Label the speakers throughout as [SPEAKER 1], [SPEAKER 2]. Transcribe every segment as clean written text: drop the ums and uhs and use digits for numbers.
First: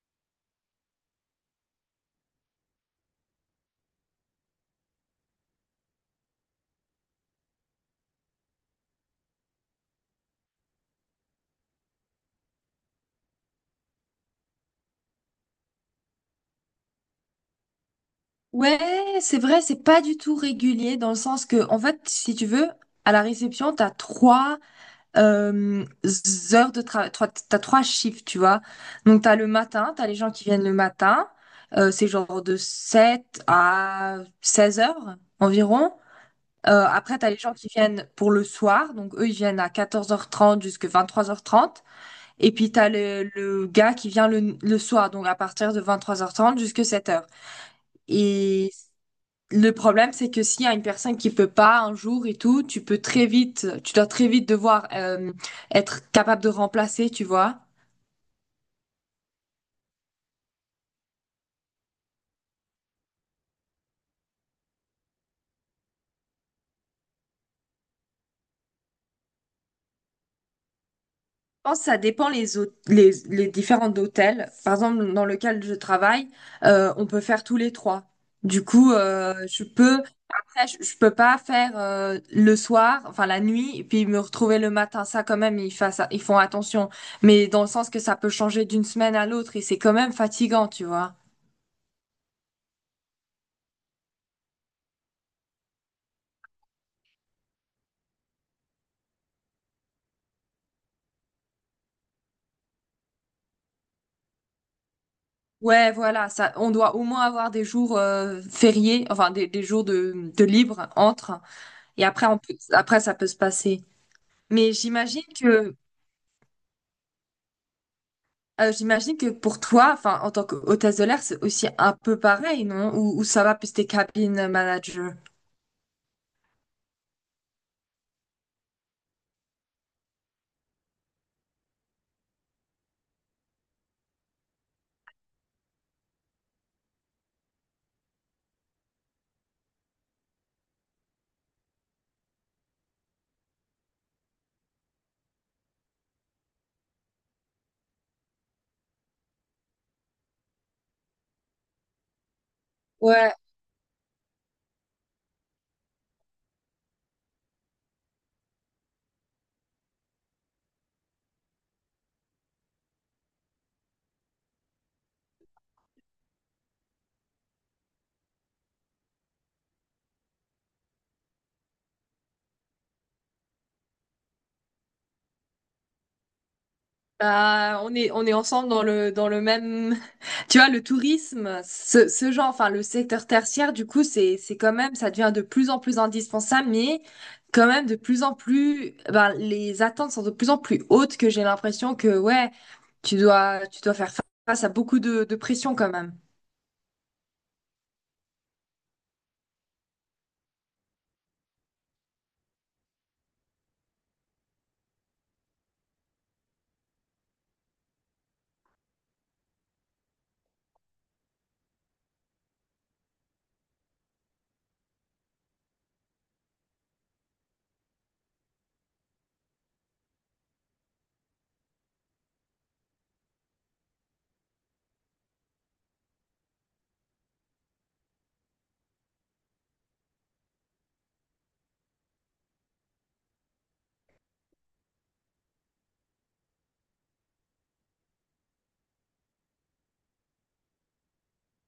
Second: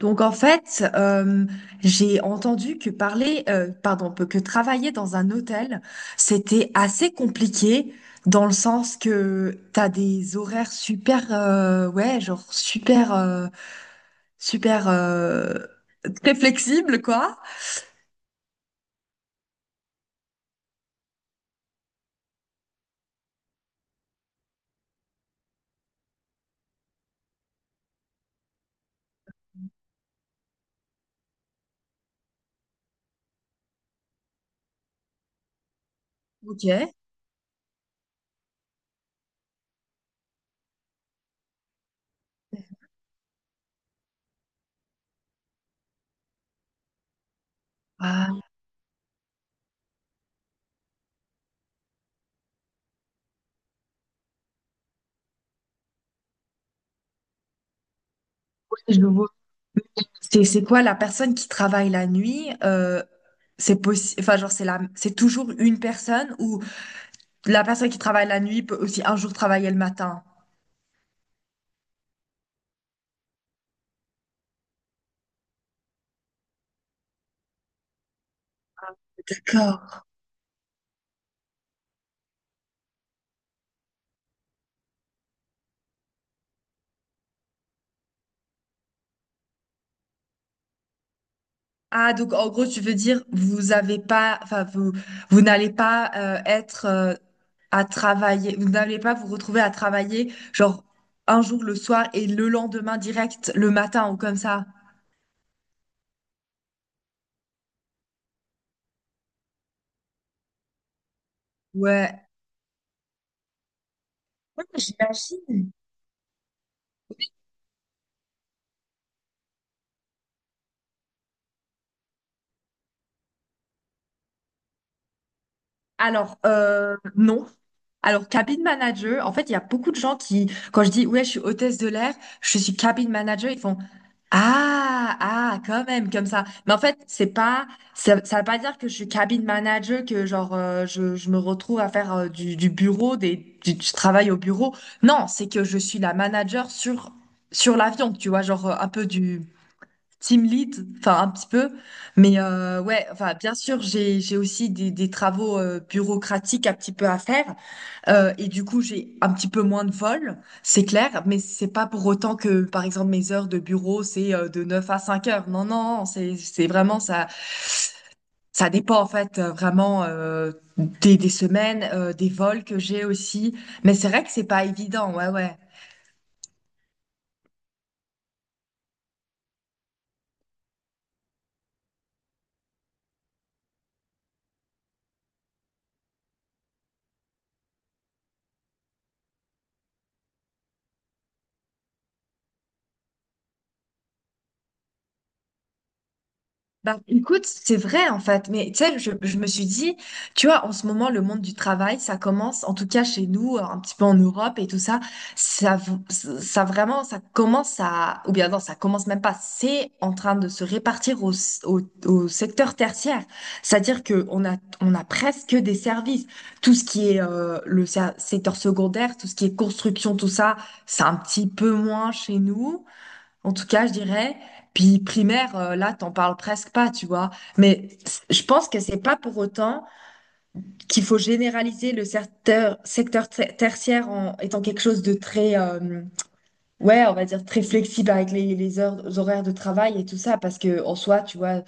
[SPEAKER 1] Donc en fait, j'ai entendu que parler, pardon, que travailler dans un hôtel, c'était assez compliqué dans le sens que t'as des horaires super, ouais, genre super, super très flexibles quoi.
[SPEAKER 2] Ouais, c'est vrai, c'est pas du tout régulier dans le sens que, en fait, si tu veux, à la réception, t'as trois euh, heures de travail, t'as trois chiffres, tu vois. Donc, t'as le matin, t'as les gens qui viennent le matin, c'est genre de 7 h à 16 h environ.
[SPEAKER 1] Ok.
[SPEAKER 2] Après, t'as les gens qui viennent pour le soir, donc eux, ils viennent à 14h30 jusqu'à 3 h 30. Et puis, t'as le gars qui vient le soir, donc à partir de 23h30 jusqu'à 7 h.
[SPEAKER 1] Ah,
[SPEAKER 2] Et le problème, c'est que s'il y a une personne qui peut pas un jour et tout, tu dois très vite devoir être capable de remplacer, tu vois.
[SPEAKER 1] ouais, je vois. C'est quoi la personne qui travaille la nuit? C'est possible, enfin genre c'est toujours une personne ou la personne qui travaille la nuit peut aussi un jour travailler le matin.
[SPEAKER 2] Je pense que ça dépend les différents hôtels. Par exemple, dans lequel je travaille, on peut faire tous les trois. Du coup,
[SPEAKER 1] D'accord.
[SPEAKER 2] après, je peux pas faire le soir, enfin la nuit, et puis me retrouver le matin. Ça, quand même, ils font attention. Mais dans le sens que ça peut changer d'une semaine à l'autre et c'est quand même fatigant, tu vois.
[SPEAKER 1] Ah, donc en gros, tu veux dire, vous avez pas, enfin, vous, vous n'allez pas être à travailler, vous n'allez pas vous retrouver à travailler, genre un jour le soir et le lendemain direct, le matin ou comme ça.
[SPEAKER 2] Ouais, voilà, ça, on doit au moins avoir des jours fériés, enfin des jours de libre entre, et
[SPEAKER 1] Ouais.
[SPEAKER 2] après ça peut se passer.
[SPEAKER 1] Ouais,
[SPEAKER 2] Mais
[SPEAKER 1] j'imagine.
[SPEAKER 2] j'imagine que pour toi, enfin en tant qu'hôtesse de l'air, c'est aussi un peu pareil, non? Ou ça va plus tes cabines manager?
[SPEAKER 1] Alors, non. Alors, cabin manager, en fait, il y a beaucoup de gens qui, quand je dis, ouais, je suis hôtesse de l'air, je suis cabin manager, ils font, ah, ah, quand même, comme ça. Mais en fait, c'est pas, ça veut pas dire que je suis cabin manager, que genre, je me retrouve à faire du bureau, du travail au bureau. Non, c'est que je suis la manager sur l'avion, tu vois, genre, un peu Team lead, enfin un petit peu, mais ouais, enfin
[SPEAKER 2] Ouais,
[SPEAKER 1] bien sûr j'ai aussi des travaux bureaucratiques un petit peu à faire et du coup j'ai un petit peu moins de vol, c'est clair, mais c'est pas pour autant que par exemple mes heures de bureau c'est de 9 à 5 heures, non non, non, c'est vraiment ça. Ça dépend en fait vraiment des semaines, des vols que j'ai aussi, mais c'est vrai que c'est pas évident, ouais ouais.
[SPEAKER 2] bah, on est ensemble dans le même, tu vois, le tourisme, ce genre, enfin, le secteur tertiaire, du coup, c'est quand même, ça devient de plus en plus indispensable, mais quand même de plus en plus, ben, les attentes sont de plus en plus hautes que j'ai l'impression que, ouais, tu dois faire face à beaucoup de pression quand même.
[SPEAKER 1] Bah, écoute, c'est vrai en fait, mais tu sais, je me suis dit, tu vois, en ce moment, le monde du travail, ça commence, en tout cas chez nous, un petit peu en Europe et tout ça, ça, v- ça vraiment, ça commence à, ou bien non, ça commence même pas, c'est en train de se répartir au secteur tertiaire. C'est-à-dire que on a presque des services. Tout ce qui est le secteur secondaire, tout ce qui est construction, tout ça, c'est un petit peu moins chez nous. En tout cas, je dirais, puis primaire, là, t'en parles presque pas, tu vois. Mais je pense que c'est pas pour autant qu'il faut généraliser le tertiaire en étant quelque chose de très, ouais, on va dire très flexible avec les heures, les horaires de travail et tout ça, parce que en soi, tu vois,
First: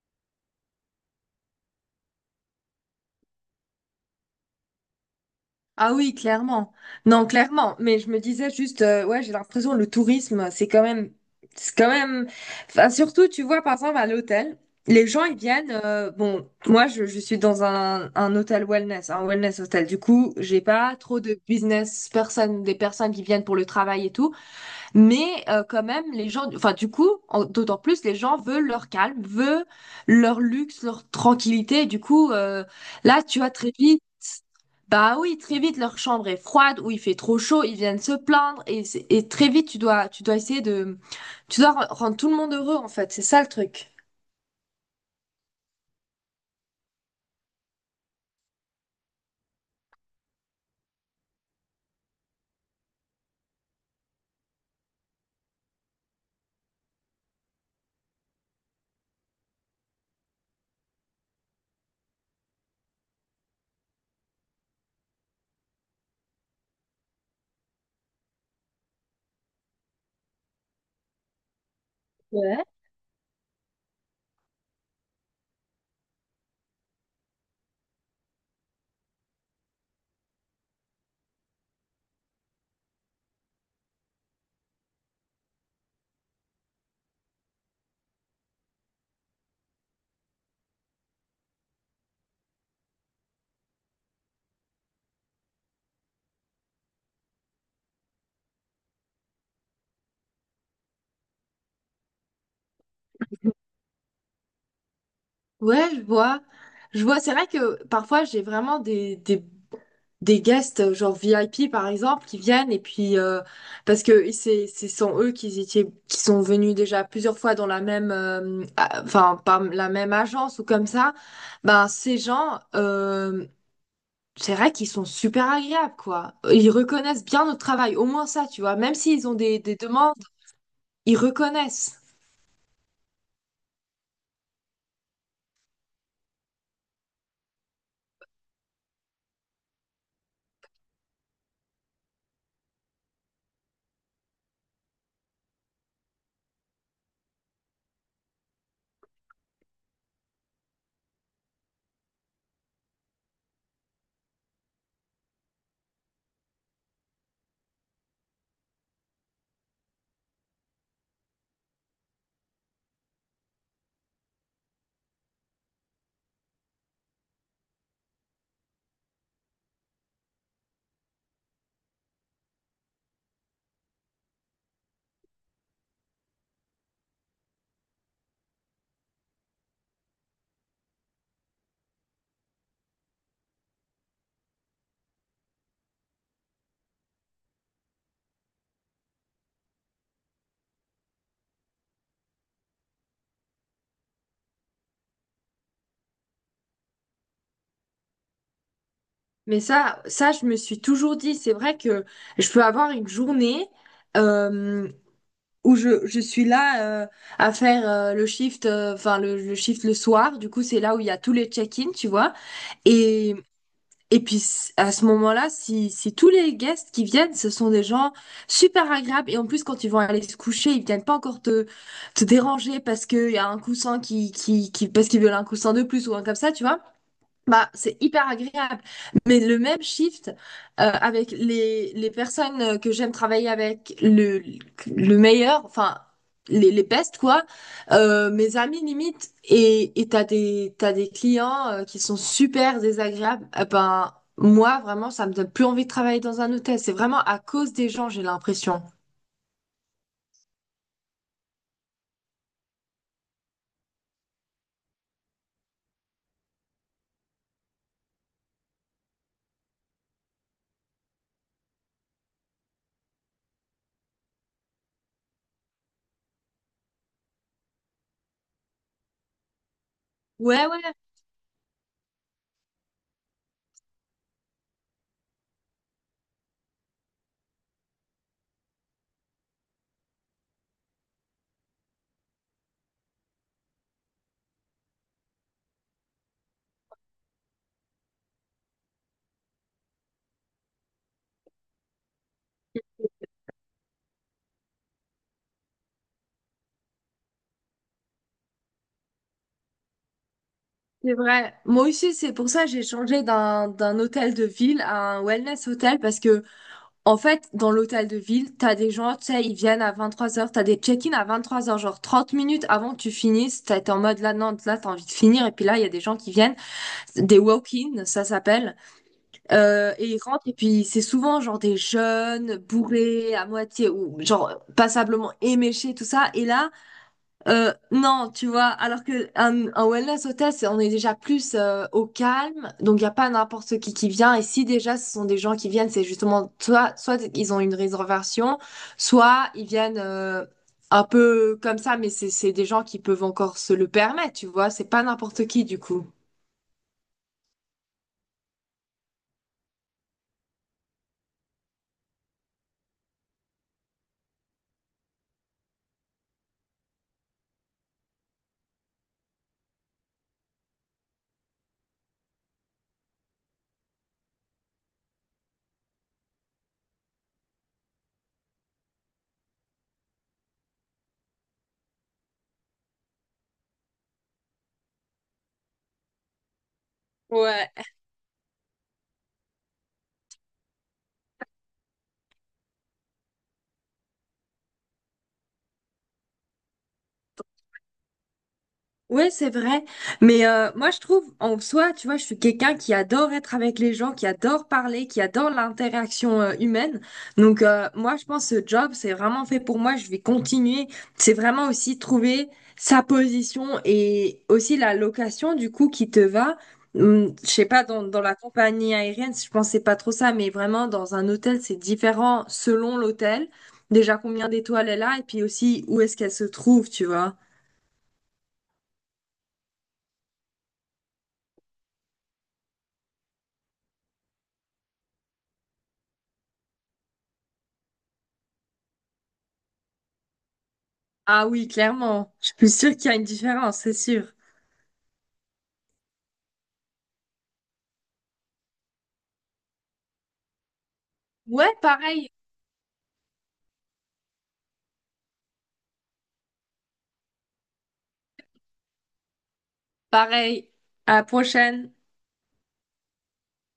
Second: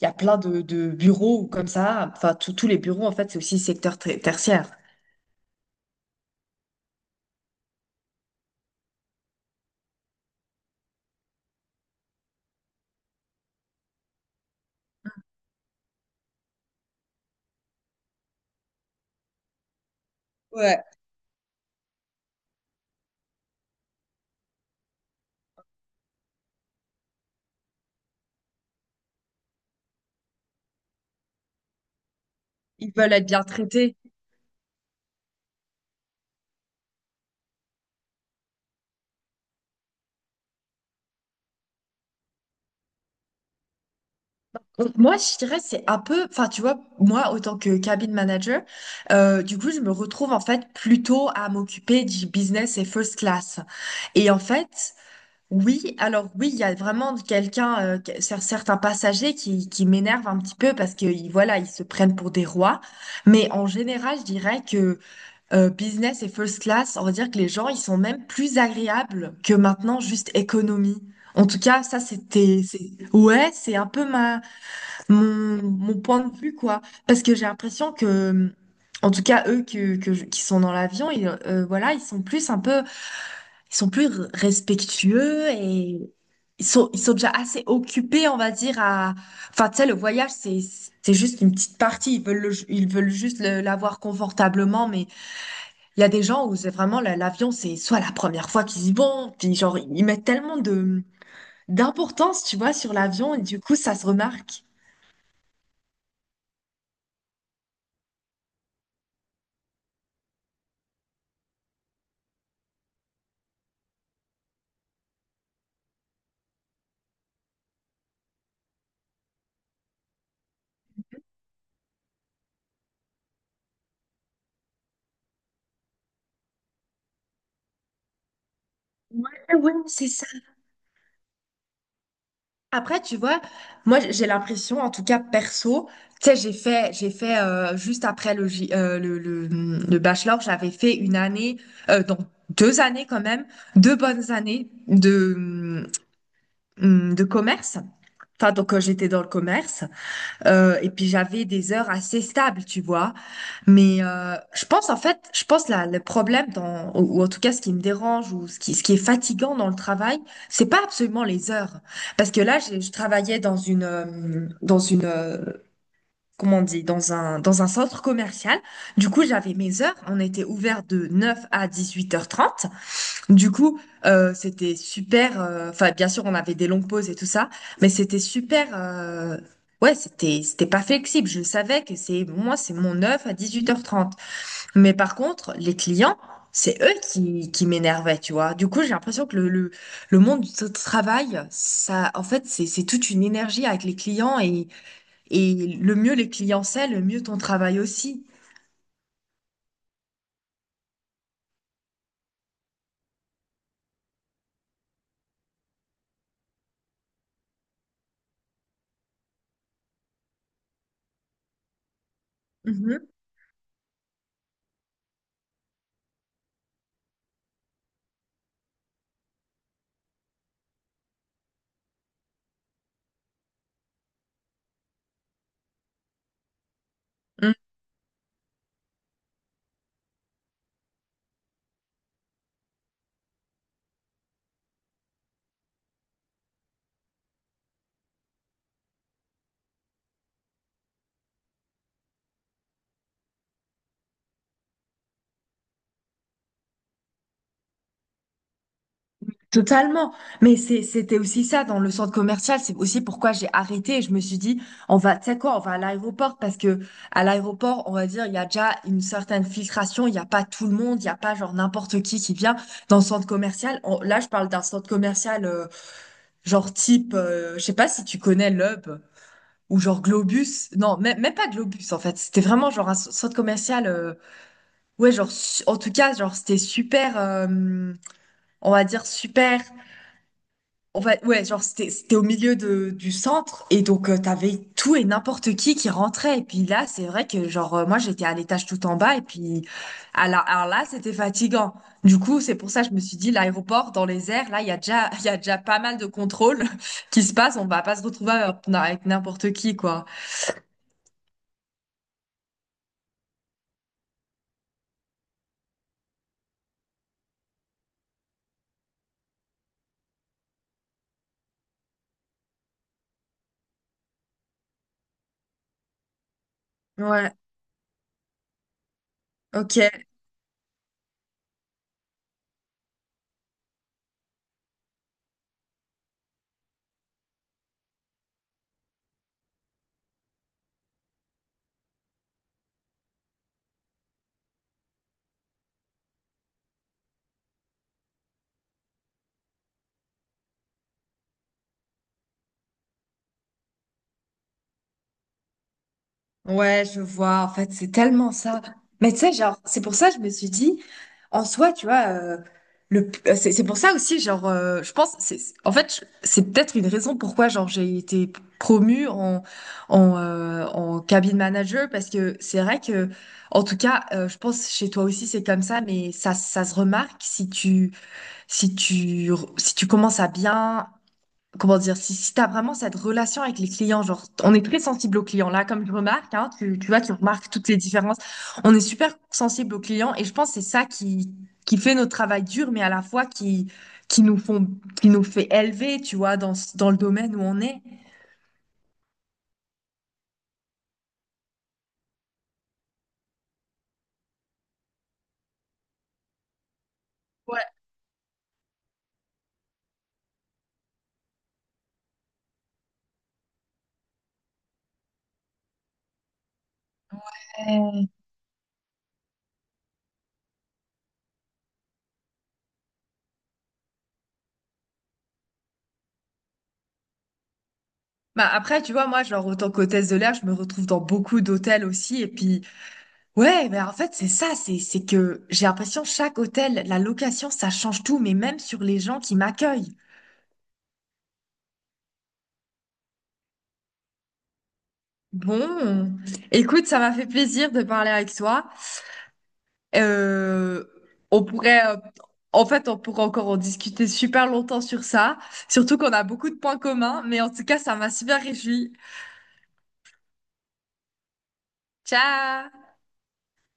[SPEAKER 1] il y a plein de bureaux comme ça. Enfin, tous les bureaux, en fait, c'est aussi tertiaire.
[SPEAKER 2] Ah oui, clairement. Non, clairement. Mais je me disais juste, ouais, j'ai l'impression que le tourisme, c'est quand même. Enfin, surtout, tu vois, par exemple, à l'hôtel, les gens ils viennent. Bon, moi, je suis dans un hôtel wellness, un wellness hôtel. Du coup, j'ai
[SPEAKER 1] Ouais.
[SPEAKER 2] pas trop de business personnes, des personnes qui viennent pour le travail et tout. Mais quand même, les gens, enfin du coup, d'autant plus, les gens veulent leur calme, veulent leur luxe, leur tranquillité. Et du coup,
[SPEAKER 1] Ils veulent
[SPEAKER 2] là,
[SPEAKER 1] être
[SPEAKER 2] tu
[SPEAKER 1] bien
[SPEAKER 2] vois, très
[SPEAKER 1] traités.
[SPEAKER 2] vite, bah oui, très vite, leur chambre est froide ou il fait trop chaud, ils viennent se plaindre et, et très vite, tu dois essayer de, tu dois re- rendre tout le monde heureux en fait. C'est ça le truc.
[SPEAKER 1] Moi, je dirais, c'est un peu, enfin, tu vois, moi, autant que cabin manager, du coup, je me retrouve en fait plutôt à m'occuper du business et first class. Et en fait, oui, alors oui, il y a vraiment quelqu'un, certains passagers qui m'énervent un petit peu parce que, voilà, ils se prennent pour des rois. Mais en général, je dirais que business et first class, on va dire que les gens, ils sont même plus agréables que maintenant juste économie. En tout cas, ça, c'était, c'est, ouais, c'est un peu mon point de vue, quoi. Parce que j'ai l'impression que, en tout cas, eux qui sont dans l'avion, voilà, ils sont plus un peu, ils sont plus r- respectueux et ils sont déjà assez occupés, on va dire, à. Enfin, tu sais, le voyage, c'est juste une petite partie. Ils veulent, ils veulent juste l'avoir confortablement, mais il y a des gens où c'est vraiment l'avion, c'est soit la première fois qu'ils y vont, puis genre, ils mettent tellement d'importance, tu vois, sur l'avion, et du coup, ça se remarque.
[SPEAKER 2] Ouais, je vois, je vois. C'est vrai que parfois, j'ai vraiment des guests genre VIP par exemple qui viennent et puis parce que c'est sont eux qui étaient qui sont venus déjà plusieurs fois dans la même enfin par la même agence ou comme ça. Ben ces gens, c'est vrai qu'ils sont super agréables, quoi. Ils reconnaissent bien notre travail, au moins ça, tu vois. Même s'ils ont
[SPEAKER 1] Ouais,
[SPEAKER 2] des
[SPEAKER 1] ouais,
[SPEAKER 2] des
[SPEAKER 1] c'est
[SPEAKER 2] demandes,
[SPEAKER 1] ça.
[SPEAKER 2] ils reconnaissent.
[SPEAKER 1] Après, tu vois, moi j'ai l'impression, en tout cas perso, tu sais, j'ai fait juste après le bachelor, j'avais fait une année, donc 2 années quand même, 2 bonnes années de commerce. Enfin, donc j'étais dans le commerce. Et puis j'avais des heures assez stables, tu vois. Mais je pense en fait, je pense là, le problème dans, ou en tout cas ce qui me dérange ou ce qui est fatigant dans le travail, c'est pas absolument les heures. Parce que là, je travaillais comment on dit, dans un centre commercial. Du coup, j'avais mes heures. On était ouvert de 9 à 18h30. Du coup, c'était super. Enfin, bien sûr, on avait des longues pauses et tout ça, mais c'était super. Ouais, c'était pas flexible. Je savais que c'est moi, c'est mon 9 à 18h30. Mais par contre, les clients, c'est eux qui m'énervaient, tu vois. Du coup, j'ai l'impression que le monde du travail, ça, en fait, c'est toute une énergie avec les clients et le mieux les clients c'est, le mieux ton travail aussi.
[SPEAKER 2] Mais ça je me suis toujours dit, c'est vrai que je peux avoir une journée euh, où je suis là, à faire le shift, enfin le shift le soir. Du coup, c'est là où il y a tous les check-in, tu vois.
[SPEAKER 1] Mhm.
[SPEAKER 2] Et, et puis à ce moment-là, si tous les guests qui viennent, ce sont des gens super agréables. Et en plus, quand ils vont aller se coucher, ils viennent pas encore te déranger parce qu'il y a un coussin qui parce qu'ils veulent un coussin de plus ou un comme ça, tu vois.
[SPEAKER 1] Mm.
[SPEAKER 2] Bah, c'est hyper agréable. Mais le même shift, avec les personnes, que j'aime travailler avec, le meilleur, enfin, les best, quoi, mes amis limite, et t'as des clients qui sont super désagréables, eh ben, moi, vraiment, ça me donne plus envie de travailler dans un hôtel. C'est vraiment à cause des gens, j'ai l'impression.
[SPEAKER 1] Totalement. Mais c'était aussi ça dans le centre commercial. C'est aussi pourquoi j'ai arrêté. Et je me suis dit, on va, tu sais quoi, on va à l'aéroport parce que à l'aéroport, on va dire, il y a déjà une certaine filtration. Il n'y a pas tout le monde. Il n'y a pas genre n'importe qui vient dans le centre commercial. Là, je parle d'un centre commercial. Genre type, je sais pas si tu connais l'Hub ou genre
[SPEAKER 2] Ouais,
[SPEAKER 1] Globus.
[SPEAKER 2] ouais,
[SPEAKER 1] Non, même pas Globus en fait. C'était vraiment genre un centre commercial. Ouais, genre en tout cas, genre c'était super, on va dire super. En fait, ouais, genre c'était au milieu du centre et donc t'avais tout et n'importe qui rentrait. Et puis là, c'est vrai que genre moi j'étais à l'étage tout en bas et puis alors là c'était fatigant. Du coup, c'est pour ça que je me suis dit l'aéroport dans les airs, là il y a déjà il y a déjà pas mal de contrôles qui se passent. On va pas se retrouver avec n'importe qui quoi.
[SPEAKER 2] c'est vrai. Moi aussi, c'est pour ça que j'ai changé d'un hôtel de ville à un wellness hôtel parce que en fait, dans l'hôtel de ville, t'as des gens, tu sais, ils viennent à 23 heures, t'as des check-in à 23 heures, genre 30 minutes avant que tu finisses, t'es en mode là, non, là, t'as envie de finir, et puis là, il y a des gens qui viennent,
[SPEAKER 1] Ouais,
[SPEAKER 2] des walk-in, ça s'appelle,
[SPEAKER 1] ok.
[SPEAKER 2] et ils rentrent, et puis c'est souvent genre des jeunes, bourrés, à moitié, ou genre passablement éméchés, tout ça, et là, non, tu vois, alors que un wellness hôtel, c'est, on est déjà plus, au calme, donc il n'y a pas n'importe qui vient. Et si déjà ce sont des gens qui viennent, c'est justement soit ils ont une réservation, soit ils viennent un peu comme ça, mais c'est des gens qui peuvent encore se le permettre, tu vois. C'est pas n'importe qui du coup.
[SPEAKER 1] Ouais, je vois. En fait, c'est tellement ça. Mais tu sais, genre, c'est pour ça que je me suis dit, en soi, tu vois, c'est pour ça aussi, genre, je pense, en fait, c'est peut-être une raison pourquoi, genre, j'ai été promue en cabine manager, parce que c'est vrai que, en tout cas, je pense chez toi aussi, c'est comme ça, mais ça se remarque si tu, si tu commences à bien comment dire, si tu as vraiment cette relation avec les clients, genre, on est très sensible aux clients. Là, comme je remarque, hein, tu vois, tu remarques toutes les
[SPEAKER 2] Ouais.
[SPEAKER 1] différences. On est super sensible aux clients et je pense que c'est ça qui fait notre travail dur, mais à la fois qui nous font, qui nous fait élever, tu vois, dans le domaine où on est.
[SPEAKER 2] Ouais, c'est vrai. Mais moi, je trouve, en soi, tu vois, je suis quelqu'un qui adore être avec les gens, qui adore parler, qui adore l'interaction, humaine. Donc, moi, je pense que ce job, c'est vraiment fait pour moi. Je vais continuer. C'est vraiment aussi trouver sa position et aussi la location, du coup, qui te va. Je sais pas, dans,
[SPEAKER 1] Ouais.
[SPEAKER 2] dans la compagnie aérienne, je pensais pas trop ça, mais vraiment, dans un hôtel, c'est différent selon l'hôtel. Déjà, combien d'étoiles elle a et puis aussi où est-ce qu'elle se trouve, tu vois.
[SPEAKER 1] Bah après, tu vois, moi, genre, autant qu'hôtesse de l'air, je me retrouve dans beaucoup d'hôtels aussi. Et puis, ouais, mais en fait, c'est ça, c'est que j'ai l'impression, chaque hôtel, la location, ça change tout, mais même sur les gens qui m'accueillent.
[SPEAKER 2] Ah oui, clairement. Je suis sûre qu'il y a une différence, c'est sûr.
[SPEAKER 1] Bon, écoute, ça m'a fait plaisir de parler avec toi. Euh, on
[SPEAKER 2] Ouais,
[SPEAKER 1] pourrait,
[SPEAKER 2] pareil,
[SPEAKER 1] en fait, on pourrait encore en discuter super longtemps sur ça, surtout qu'on a beaucoup de points communs, mais en tout cas, ça m'a super réjoui.
[SPEAKER 2] pareil. À la prochaine.
[SPEAKER 1] Ciao!